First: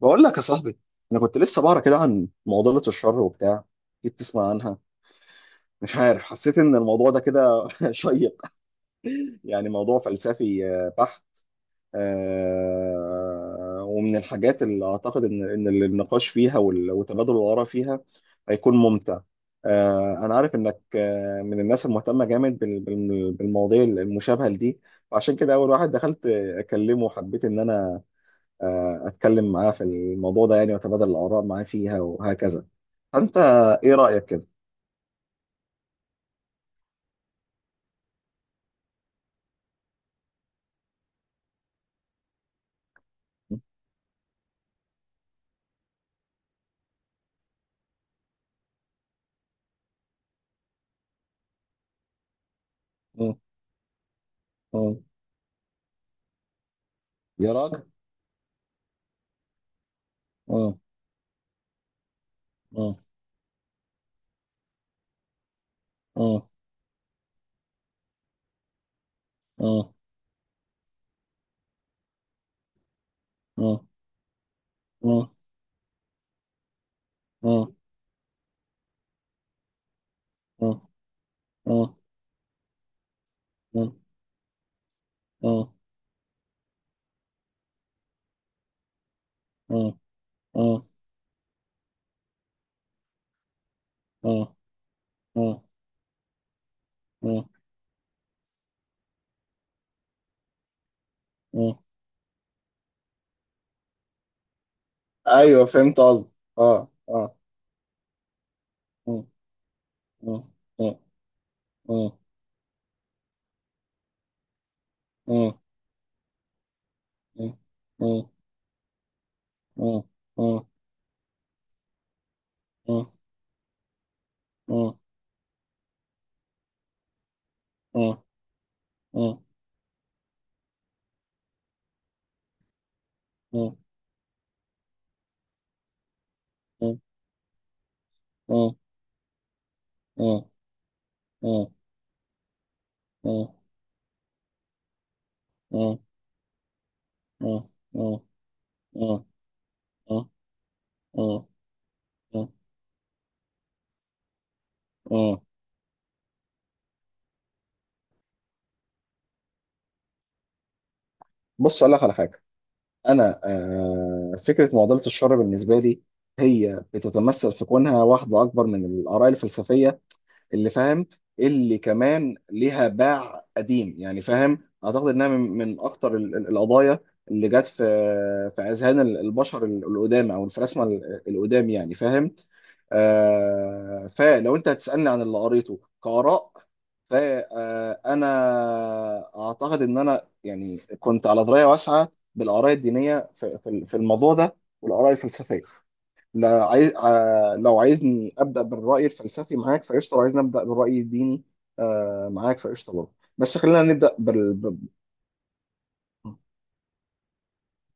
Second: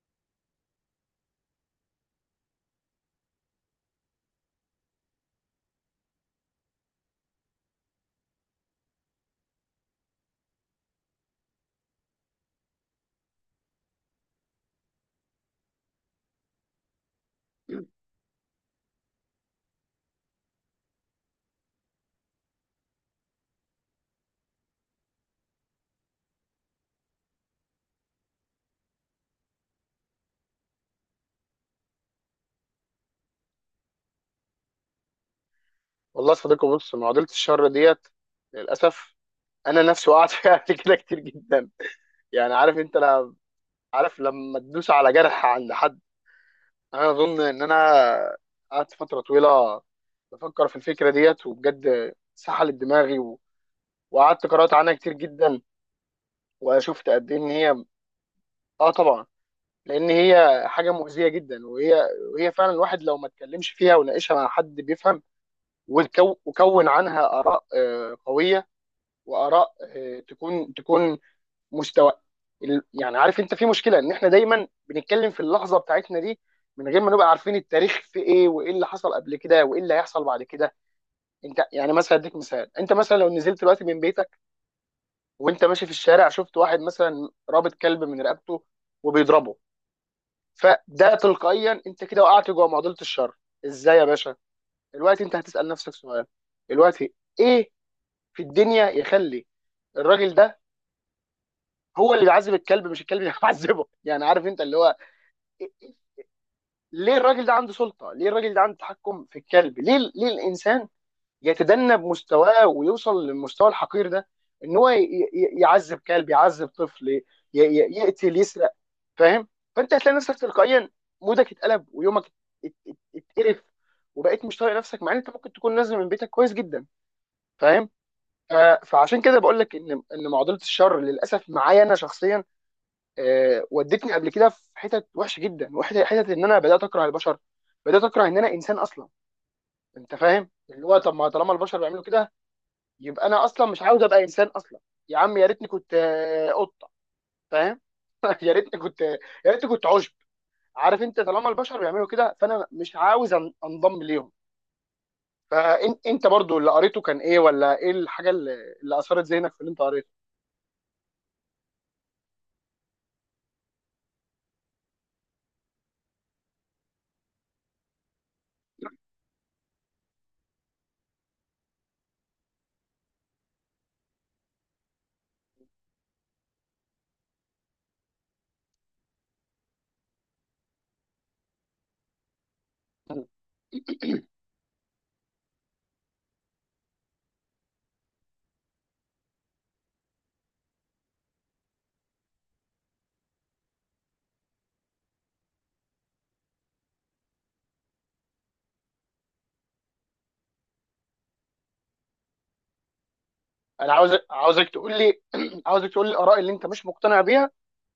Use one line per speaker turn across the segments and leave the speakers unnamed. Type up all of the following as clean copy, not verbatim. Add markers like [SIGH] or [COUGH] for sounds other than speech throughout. بقول لك يا صاحبي، انا كنت لسه بقرا كده عن معضله الشر وبتاع. جيت تسمع عنها. مش عارف، حسيت ان الموضوع ده كده [LAUGHS] شيق. يعني موضوع فلسفي بحت. ومن الحاجات اللي اعتقد ان النقاش فيها وتبادل الاراء فيها هيكون ممتع. انا عارف انك من الناس المهتمه جامد بالمواضيع المشابهه لدي. وعشان كده اول واحد دخلت اكلمه وحبيت ان انا اتكلم معاه في الموضوع ده، يعني واتبادل الاراء معاه فيها وهكذا. فانت ايه رايك كده؟
والله يا صديقي، بص، معضله الشر ديت للاسف. انا نفسي وقعت [LAUGHS] فيها قبل كده كتير جدا. يعني عارف انت؟ لا، عارف لما تدوس على جرح عند حد. انا اظن ان انا قعدت فتره طويله بفكر في الفكره ديت، وبجد سحلت دماغي
مم،
وقعدت قرات عنها
مم،
كتير جدا، وشفت قد ايه ان
يا راجل،
هي. اه طبعا، لان هي
مم،
حاجه مؤذيه جدا، وهي فعلا
مم،
الواحد لو ما اتكلمش فيها وناقشها مع حد بيفهم
مم،
وكون عنها اراء قويه، واراء
مم،
تكون مستوى. يعني عارف انت، في
مم،
مشكله ان احنا دايما
مم،
بنتكلم في اللحظه بتاعتنا دي من غير ما نبقى عارفين
مم،
التاريخ في ايه، وايه اللي حصل قبل كده، وايه اللي هيحصل بعد كده.
مم،
انت يعني
مم،
مثلا اديك مثال: انت مثلا لو نزلت دلوقتي من بيتك، وانت
مم،
ماشي في الشارع، شفت واحد مثلا رابط كلب من رقبته وبيضربه،
مم، مم، مم،
فده تلقائيا انت كده وقعت جوه معضله الشر. ازاي يا باشا؟ دلوقتي انت
مم، مم،
هتسال نفسك سؤال. دلوقتي
مم،
ايه في الدنيا يخلي الراجل ده
مم.
هو اللي بيعذب الكلب مش الكلب اللي [LAUGHS] بيعذبه؟ يعني عارف انت، اللي هو
ايوه فهمت قصدي، اه
ليه
اه.
الراجل ده عنده سلطه؟ ليه الراجل ده عنده تحكم
مم،
في الكلب؟ ليه
مم،
الانسان
مم،
يتدنى
مم،
بمستواه ويوصل للمستوى الحقير ده، ان هو يعذب كلب، يعذب طفل،
مم، مم،
يقتل، يسرق؟ فاهم؟ فانت
مم،
هتلاقي نفسك
مم،
تلقائيا مودك اتقلب، ويومك
مم،
اتقرف، وبقيت مش طايق نفسك، مع ان انت ممكن تكون نازل من بيتك كويس جدا. فاهم؟
مم، مم،
ف- فعشان كده
مم،
بقول لك ان معضله الشر للاسف معايا انا شخصيا
مم،
ودتني قبل كده في حتت وحشه جدا، وحتت ان انا بدات
مم، مم،
اكره البشر، بدات اكره ان انا
مم،
انسان اصلا. انت
مم،
فاهم؟ اللي هو طب ما طالما البشر بيعملوا كده، يبقى انا
مم.
اصلا مش عاوز ابقى انسان اصلا. يا عم، يا ريتني كنت
مم.
قطه.
اه،
فاهم؟
اه،
[LAUGHS] يا ريتني كنت
اه،
يا ريتني كنت عشب.
اه،
عارف انت،
اه،
طالما البشر بيعملوا كده
اه،
فانا مش عاوز انضم ليهم.
اه.
فانت، انت برضو اللي قريته كان ايه؟ ولا ايه الحاجه اللي اثرت ذهنك في اللي انت قريته؟
بص اقول لك على حاجه. انا فكره معضله الشر بالنسبه لي هي بتتمثل في كونها واحده اكبر من الاراء الفلسفيه اللي فاهم، اللي كمان ليها باع قديم يعني فاهم. اعتقد انها من اكتر القضايا اللي جت في اذهان البشر القدام او الفلاسفه القدام يعني فاهم. فلو انت هتسالني عن اللي قريته كاراء، فانا اعتقد ان انا يعني كنت على درايه واسعه بالاراء الدينيه في الموضوع ده والاراء الفلسفيه. لا عايز لو عايزني ابدا بالراي الفلسفي معاك فقشطه، لو عايزني ابدا بالراي الديني معاك فقشطه برضه. بس خلينا
انا عاوز
نبدا
عاوزك تقول لي، [CLEARS THROAT] عاوزك تقول لي الاراء اللي انت مش مقتنع بيها،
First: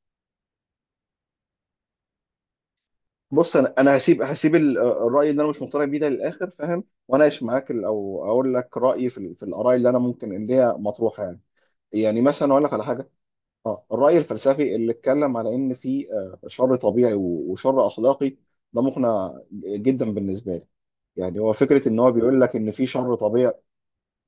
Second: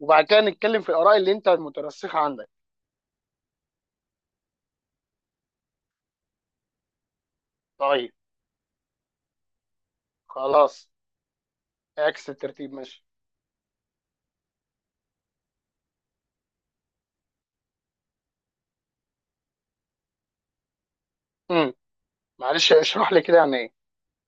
وبعد كده نتكلم في الآراء اللي أنت مترسخة عندك.
بص انا هسيب الراي اللي انا مش مقتنع بيه ده للاخر فاهم، واناقش معاك
طيب،
او اقول لك رايي في في الاراء اللي انا ممكن اللي هي
خلاص،
مطروحه يعني. يعني
عكس
مثلا اقول
الترتيب
لك على
ماشي.
حاجه. اه الراي الفلسفي اللي اتكلم على ان في شر طبيعي وشر اخلاقي ده مقنع جدا بالنسبه لي. يعني هو
امم
فكره ان هو بيقول لك ان
معلش
في
اشرح
شر
لي كده
طبيعي.
يعني إيه.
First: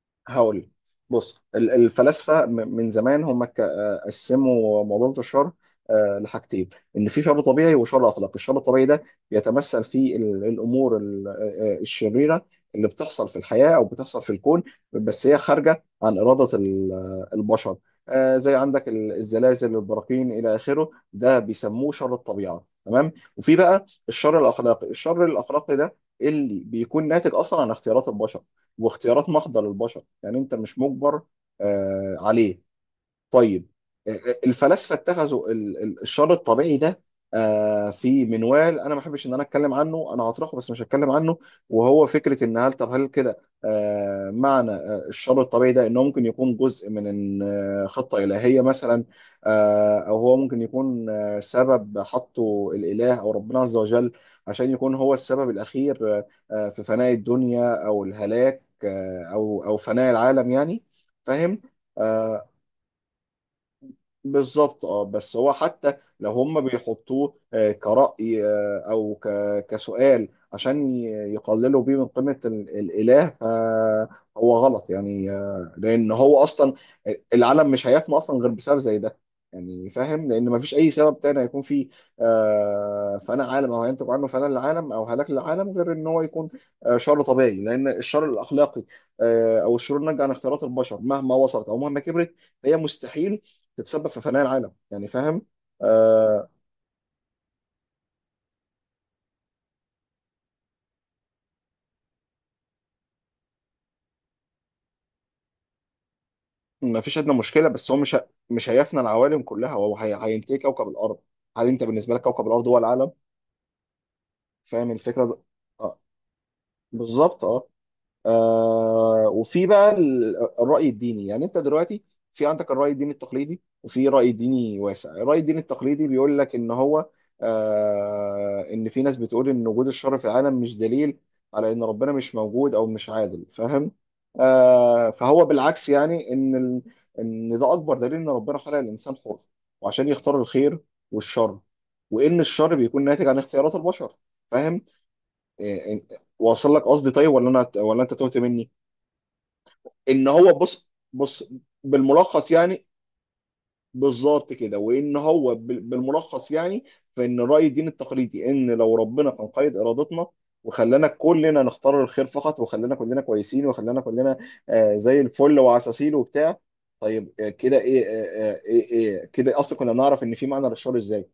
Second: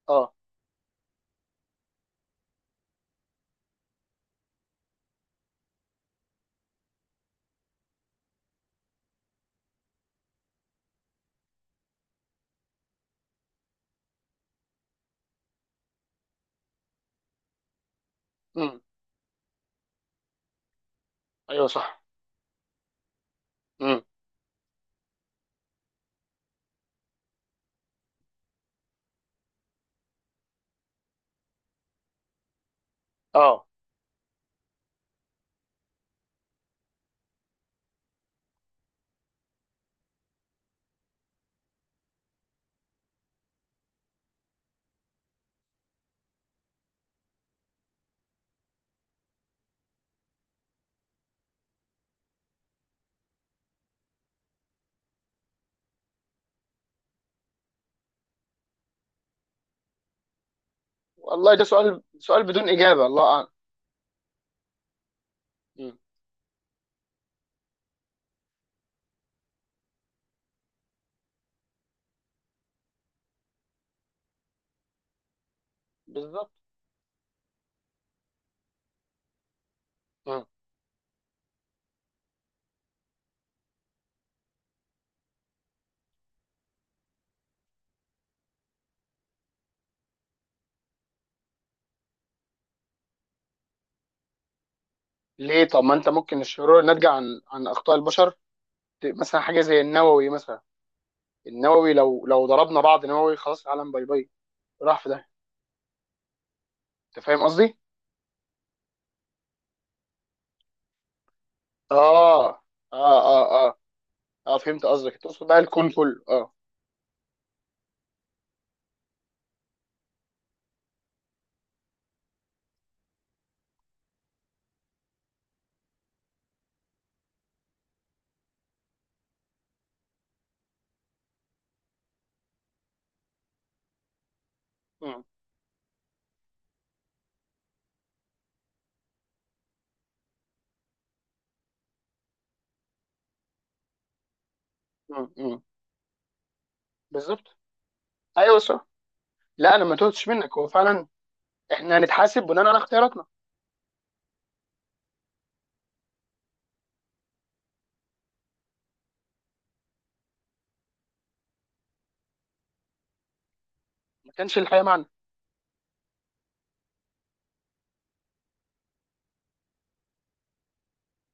أه.
هقول، بص الفلاسفه من زمان هم قسموا معضله الشر لحاجتين: ان في شر طبيعي وشر اخلاقي. الشر الطبيعي ده بيتمثل في الامور الشريره اللي بتحصل في الحياه او بتحصل في الكون، بس هي خارجه عن اراده البشر. زي
امم،
عندك الزلازل، البراكين، الى اخره. ده
أيوه
بيسموه
صح.
شر الطبيعه، تمام. وفي بقى
امم،
الشر الاخلاقي. الشر الاخلاقي ده اللي بيكون ناتج اصلا عن اختيارات البشر، واختيارات محضة للبشر. يعني انت مش مجبر عليه.
أه،
طيب. الفلاسفه اتخذوا الشر الطبيعي ده في منوال، انا ما احبش ان انا اتكلم عنه، انا هطرحه بس مش هتكلم عنه. وهو فكره ان هل، طب هل كده معنى الشر الطبيعي ده انه ممكن يكون جزء من خطه الهيه مثلا، او هو ممكن يكون سبب حطه الاله او ربنا عز وجل عشان يكون هو السبب الاخير في فناء الدنيا او الهلاك، او فناء العالم يعني.
والله
فاهم.
ده سؤال
آه،
بدون إجابة، الله أعلم.
بالظبط اه. بس هو
امم
حتى لو هم بيحطوه كرأي او كسؤال عشان يقللوا بيه من قيمة الإله، فهو غلط. يعني لأن هو
بالظبط.
أصلا العالم مش هيفنى أصلا غير بسبب زي ده، يعني فاهم،
امم
لأن مفيش أي سبب تاني هيكون فيه. فأنا عالم أو هينتج عنه فناء العالم أو هلاك للعالم غير إن هو يكون شر طبيعي. لأن الشر الأخلاقي أو الشرور الناتجة عن اختيارات البشر مهما وصلت أو مهما كبرت فهي مستحيل تتسبب في فناء العالم يعني فاهم.
ليه؟ طب ما أنت ممكن
آه.
الشرور ناتجة عن أخطاء البشر. مثلا حاجة زي النووي مثلا، النووي لو ضربنا بعض نووي خلاص العالم باي باي، راح في ده.
ما فيش
أنت
ادنى
فاهم
مشكله،
قصدي؟
بس هو مش هيفنى العوالم كلها، هو هينتهي كوكب الارض. هل انت بالنسبه لك
آه،
كوكب الارض هو العالم؟
آه، آه، آه، آه، فهمت
فاهم
قصدك،
الفكره ده؟
تقصد بقى الكون
آه،
كله. أه.
بالظبط اه. آه وفي بقى الرأي الديني. يعني انت دلوقتي في عندك الرأي الديني التقليدي وفي رأي ديني واسع. الرأي الديني التقليدي بيقول لك ان هو ان في ناس بتقول ان وجود الشر في العالم مش دليل على ان ربنا مش موجود او مش عادل، فاهم.
امم،
فهو بالعكس، يعني ان ال... ان ده اكبر دليل ان ربنا خلق الانسان حر، وعشان يختار الخير والشر، وان الشر بيكون ناتج عن اختيارات البشر، فاهم.
امم،
إيه- واصل لك قصدي، طيب، ولا
بالظبط،
انا ولا انت تهت
ايوه
مني؟
صح. لا، انا ما توتش
ان هو،
منك، هو
بص
فعلا
بص،
احنا هنتحاسب
بالملخص
بناء على
يعني.
اختياراتنا.
بالظبط كده. وان هو بالملخص يعني، فان راي الدين التقليدي ان لو ربنا كان قيد ارادتنا وخلانا كلنا نختار الخير فقط، وخلانا كلنا كويسين، وخلانا
ما
كلنا
كانش الحياه معانا.
زي الفل وعساسين وبتاع، طيب آه كده ايه، ايه، ايه كده اصلا كنا نعرف ان في معنى للشر ازاي؟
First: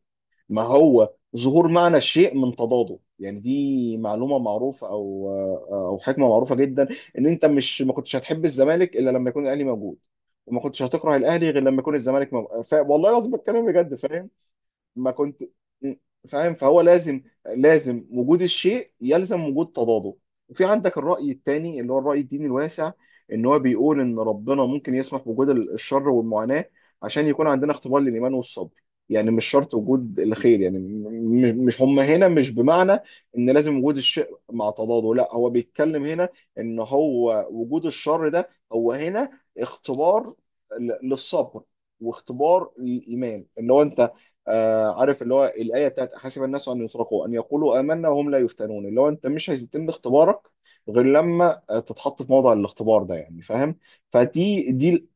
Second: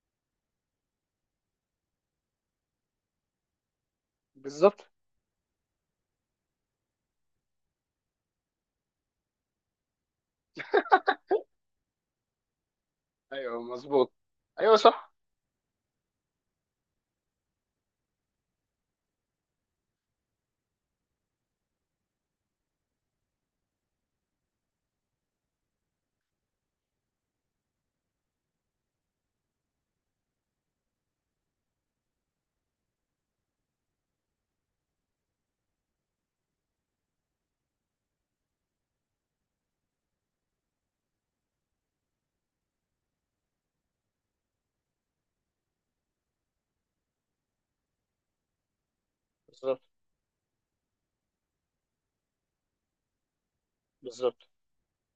ما هو ظهور معنى الشيء من تضاده، يعني دي معلومة
بالظبط،
معروفة، أو حكمة معروفة جدا. إن أنت مش ما كنتش هتحب الزمالك إلا لما يكون الأهلي موجود، وما كنتش هتكره الأهلي غير لما يكون الزمالك موجود. ف... والله العظيم
ايوه
بتكلم بجد
مظبوط،
فاهم.
ايوه
ما
صح،
كنت م- فاهم. فهو لازم، لازم وجود الشيء يلزم وجود تضاده. وفي عندك الرأي الثاني اللي هو الرأي الديني الواسع، ان هو بيقول ان ربنا ممكن يسمح بوجود الشر والمعاناة عشان يكون عندنا اختبار للإيمان والصبر. يعني مش شرط وجود الخير، يعني مش هم هنا مش بمعنى ان لازم وجود الشيء مع تضاده، لا هو بيتكلم هنا ان هو وجود الشر ده هو هنا اختبار للصبر واختبار للإيمان. ان هو انت عارف اللي هو الايه بتاعت حسب الناس ان يتركوا ان يقولوا امنا وهم لا يفتنون، اللي هو انت مش
بالظبط،
هيتم اختبارك غير لما تتحط في موضع الاختبار ده يعني فاهم.
بالظبط.
فدي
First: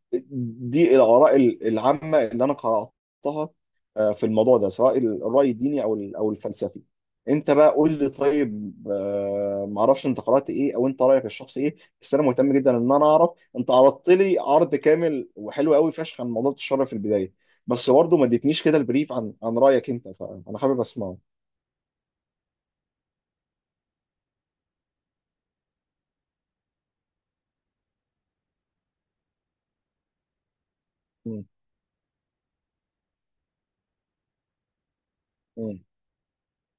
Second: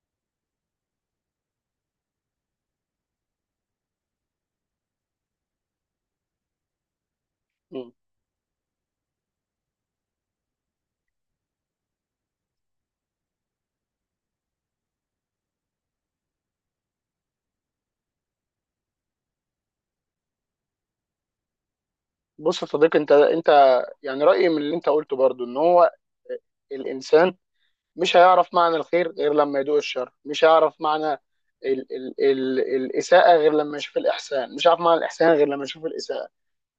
دي الاراء العامه اللي انا قراتها في الموضوع ده، سواء الراي الديني او او الفلسفي. انت بقى
مم.
قول لي، طيب معرفش انت قرات ايه او انت رايك الشخصي ايه. بس انا مهتم جدا ان انا اعرف. انت عرضت لي عرض كامل وحلو قوي فشخ عن موضوع الشر في البدايه، بس برضه ما اديتنيش كده البريف عن رايك انت، فانا حابب اسمعه.
بص يا صديقي انت يعني رايي من اللي انت قلته برضو ان هو الانسان مش هيعرف معنى الخير غير لما يدوق الشر، مش هيعرف معنى
م-
ال ال ال الاساءه غير لما يشوف الاحسان، مش هيعرف معنى الاحسان غير لما
م-
يشوف الاساءه،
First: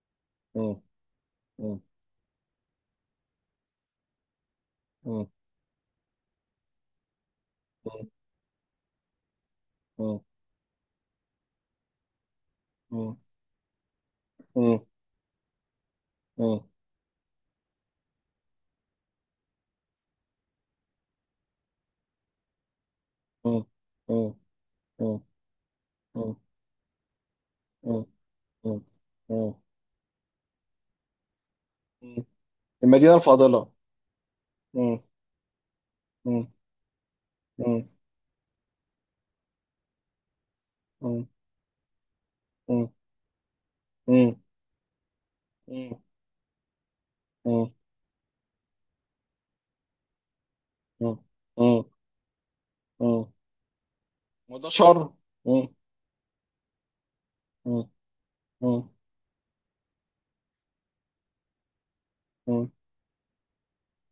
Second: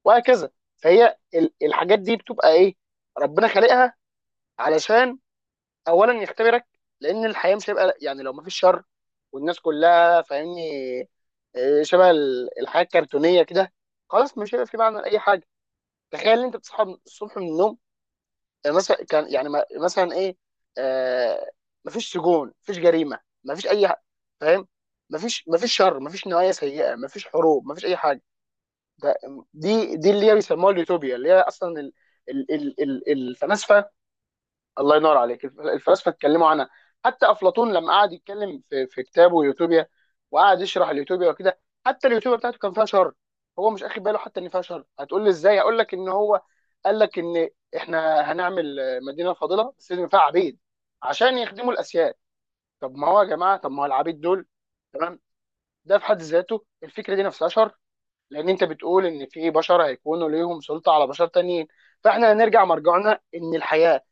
وهكذا.
م-
فهي
م-
الحاجات دي بتبقى ايه؟ ربنا خالقها علشان
م-
اولا يختبرك، لان الحياه مش هيبقى
م-
يعني، لو مفيش شر والناس
م-
كلها فاهمني، شبه الحياه
م-
الكرتونيه كده، خلاص مش هيبقى في
م-
معنى لاي حاجه. تخيل ان
م-
انت
م-
بتصحى الصبح من النوم، مثلا كان يعني، مثلا ايه، آه مفيش سجون، مفيش جريمه،
م- م-
فاهم، مفيش شر، مفيش نوايا سيئه، مفيش حروب، مفيش
م-
اي
م-
حاجه.
م-
ده دي دي اللي هي بيسموها اليوتوبيا، اللي هي اصلا ال
م.
ال ال ال
المدينه الفاضله.
الفلاسفه الله
م-
ينور عليك، الفلاسفه
م-
اتكلموا عنها. حتى افلاطون
م-
لما قعد يتكلم في كتابه يوتوبيا وقعد يشرح
م- م-
اليوتوبيا وكده، حتى اليوتوبيا بتاعته كان
م-
فيها
م-
شر. هو مش اخد باله حتى ان فيها شر. هتقول لي ازاي؟ هقول لك
م-
ان هو قال لك ان
م-
احنا هنعمل مدينه فاضله بس لازم فيها عبيد عشان يخدموا
م-
الاسياد. طب ما هو يا
م.
جماعه، طب ما هو العبيد دول؟
وده شر.
تمام.
م-
ده في حد ذاته الفكره دي نفسها شر،
م-
لان انت
م-
بتقول ان في بشر هيكونوا ليهم سلطه على بشر تانيين. فاحنا هنرجع
م-
مرجعنا ان الحياه،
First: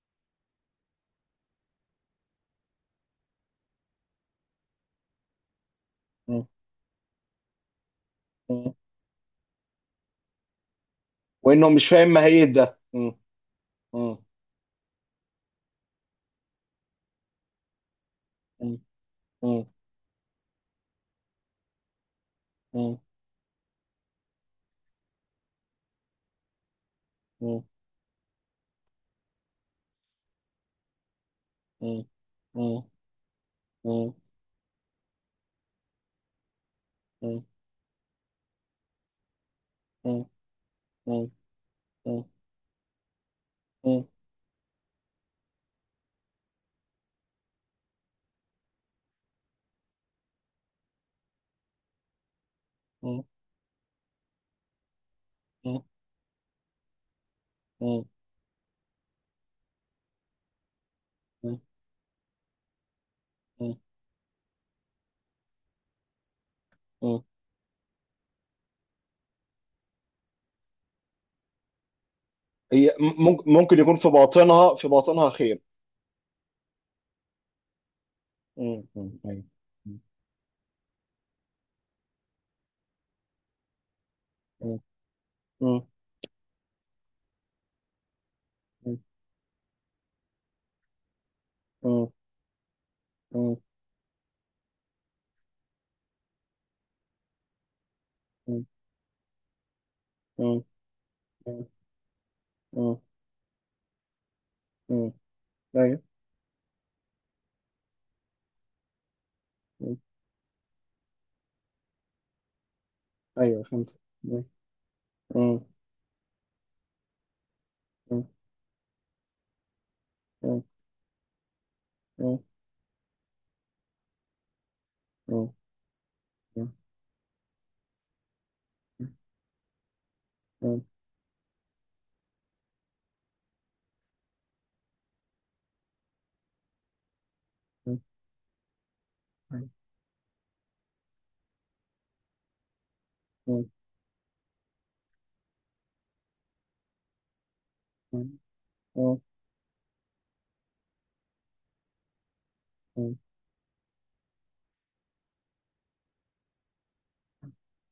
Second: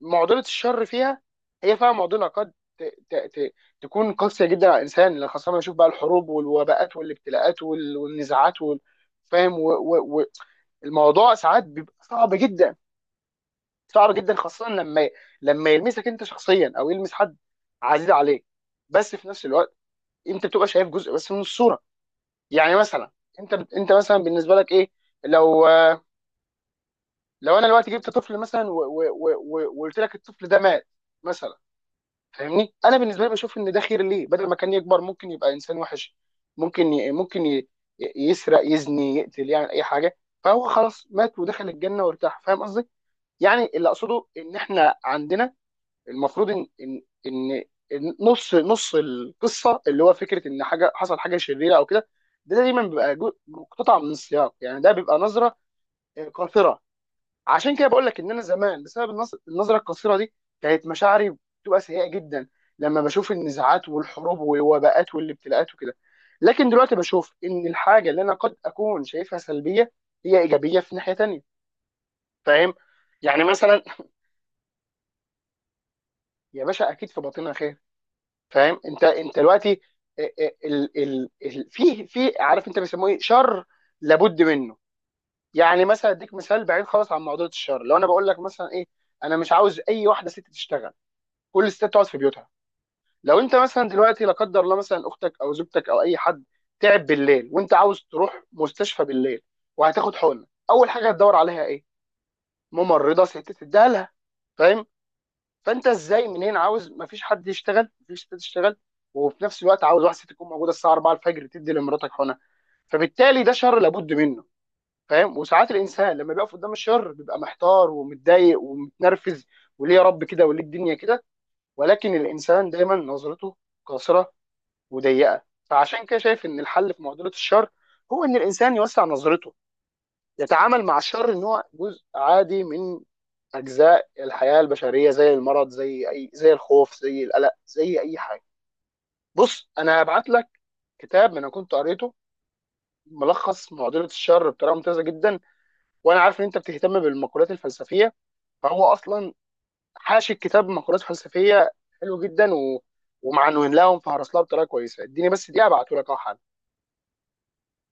معضله الشر فيها، هي فعلا معضله قد ت... ت... ت... تكون قاسيه جدا على الانسان، لأن خاصه لما نشوف بقى الحروب
م-
والوباءات والابتلاءات والنزاعات
م.
فاهم، الموضوع ساعات
وانه مش
بيبقى
فاهم
صعب
ماهيه
جدا.
ده. م-
صعب
م-
جدا خاصه لما يلمسك انت شخصيا، او يلمس حد عزيز عليك.
م-
بس في نفس
م-
الوقت انت بتبقى شايف جزء بس من الصوره. يعني
م-
مثلا انت مثلا بالنسبه لك ايه، لو لو انا دلوقتي جبت طفل مثلا وقلت لك الطفل ده مات مثلا،
م-
فاهمني؟
م-
انا بالنسبه لي بشوف ان ده خير
مم.
ليه، بدل ما كان يكبر ممكن يبقى انسان وحش، ممكن ي...
مم.
ممكن ي... يسرق، يزني، يقتل، يعني اي حاجه،
مم.
فهو خلاص
مم.
مات ودخل الجنه
مم.
وارتاح. فاهم قصدي؟ يعني اللي
مم.
اقصده ان احنا عندنا المفروض ان ان ان إن نص القصه، اللي هو فكره ان حاجه حصل حاجه شريره او كده، ده دايما بيبقى
مم.
مقتطع من السياق. يعني ده بيبقى نظره
مم.
قاصره، عشان كده
مم.
بقول لك ان انا زمان بسبب النظره القصيره دي كانت مشاعري
مم.
بتبقى سيئه جدا لما بشوف
مم.
النزاعات والحروب والوباءات والابتلاءات وكده. لكن دلوقتي
مم.
بشوف ان الحاجه اللي انا قد اكون شايفها سلبيه هي ايجابيه في ناحيه تانيه، فاهم؟
هي
يعني
ممكن ممكن
مثلا
يكون في باطنها في باطنها خير.
يا باشا، اكيد في باطنها خير. فاهم؟
مم.
انت
مم.
انت
ايوه.
دلوقتي
مم.
في عارف انت بيسموه ايه؟ شر لابد منه.
مم.
يعني
مم.
مثلا اديك مثال بعيد خالص عن موضوع الشر، لو انا بقول لك مثلا ايه، انا مش عاوز اي واحده ست تشتغل، كل الستات تقعد
مم.
في بيوتها. لو انت
مم.
مثلا دلوقتي، لا قدر الله، مثلا اختك او زوجتك او اي حد تعب بالليل، وانت عاوز تروح مستشفى بالليل وهتاخد حقنه،
مم.
اول حاجه هتدور عليها
مم.
ايه؟
مم.
ممرضه ست تديها لها. فاهم؟
مم.
فانت
أيوة.
ازاي؟ منين عاوز مفيش حد يشتغل، مفيش ست تشتغل، وفي نفس الوقت
مم.
عاوز واحده ست تكون موجوده الساعه 4 الفجر تدي لمراتك حقنه. فبالتالي ده
أيوة،
شر
فهمت.
لابد منه.
مم.
فاهم؟
مم.
وساعات الانسان لما بيقف قدام الشر بيبقى محتار
مم.
ومتضايق ومتنرفز، وليه يا رب كده؟ وليه
مم.
الدنيا كده؟ ولكن
مم.
الانسان دايما نظرته قاصره وضيقه.
مم.
فعشان كده شايف ان
مم.
الحل في معضله الشر هو ان الانسان يوسع نظرته، يتعامل مع الشر ان هو جزء عادي من اجزاء الحياه البشريه، زي المرض، زي الخوف، زي القلق،
مم.
زي اي حاجه. بص انا هبعت لك كتاب انا كنت قريته،
مم.
ملخص معضله الشر بطريقه ممتازه جدا. وانا عارف ان انت بتهتم بالمقولات الفلسفيه،
مم.
فهو
مم.
اصلا حاشي الكتاب مقولات فلسفيه حلوه جدا
مم.
ومعنوين لهم فهرس لها بطريقه كويسه. اديني بس دقيقه ابعته لك اهو حالا.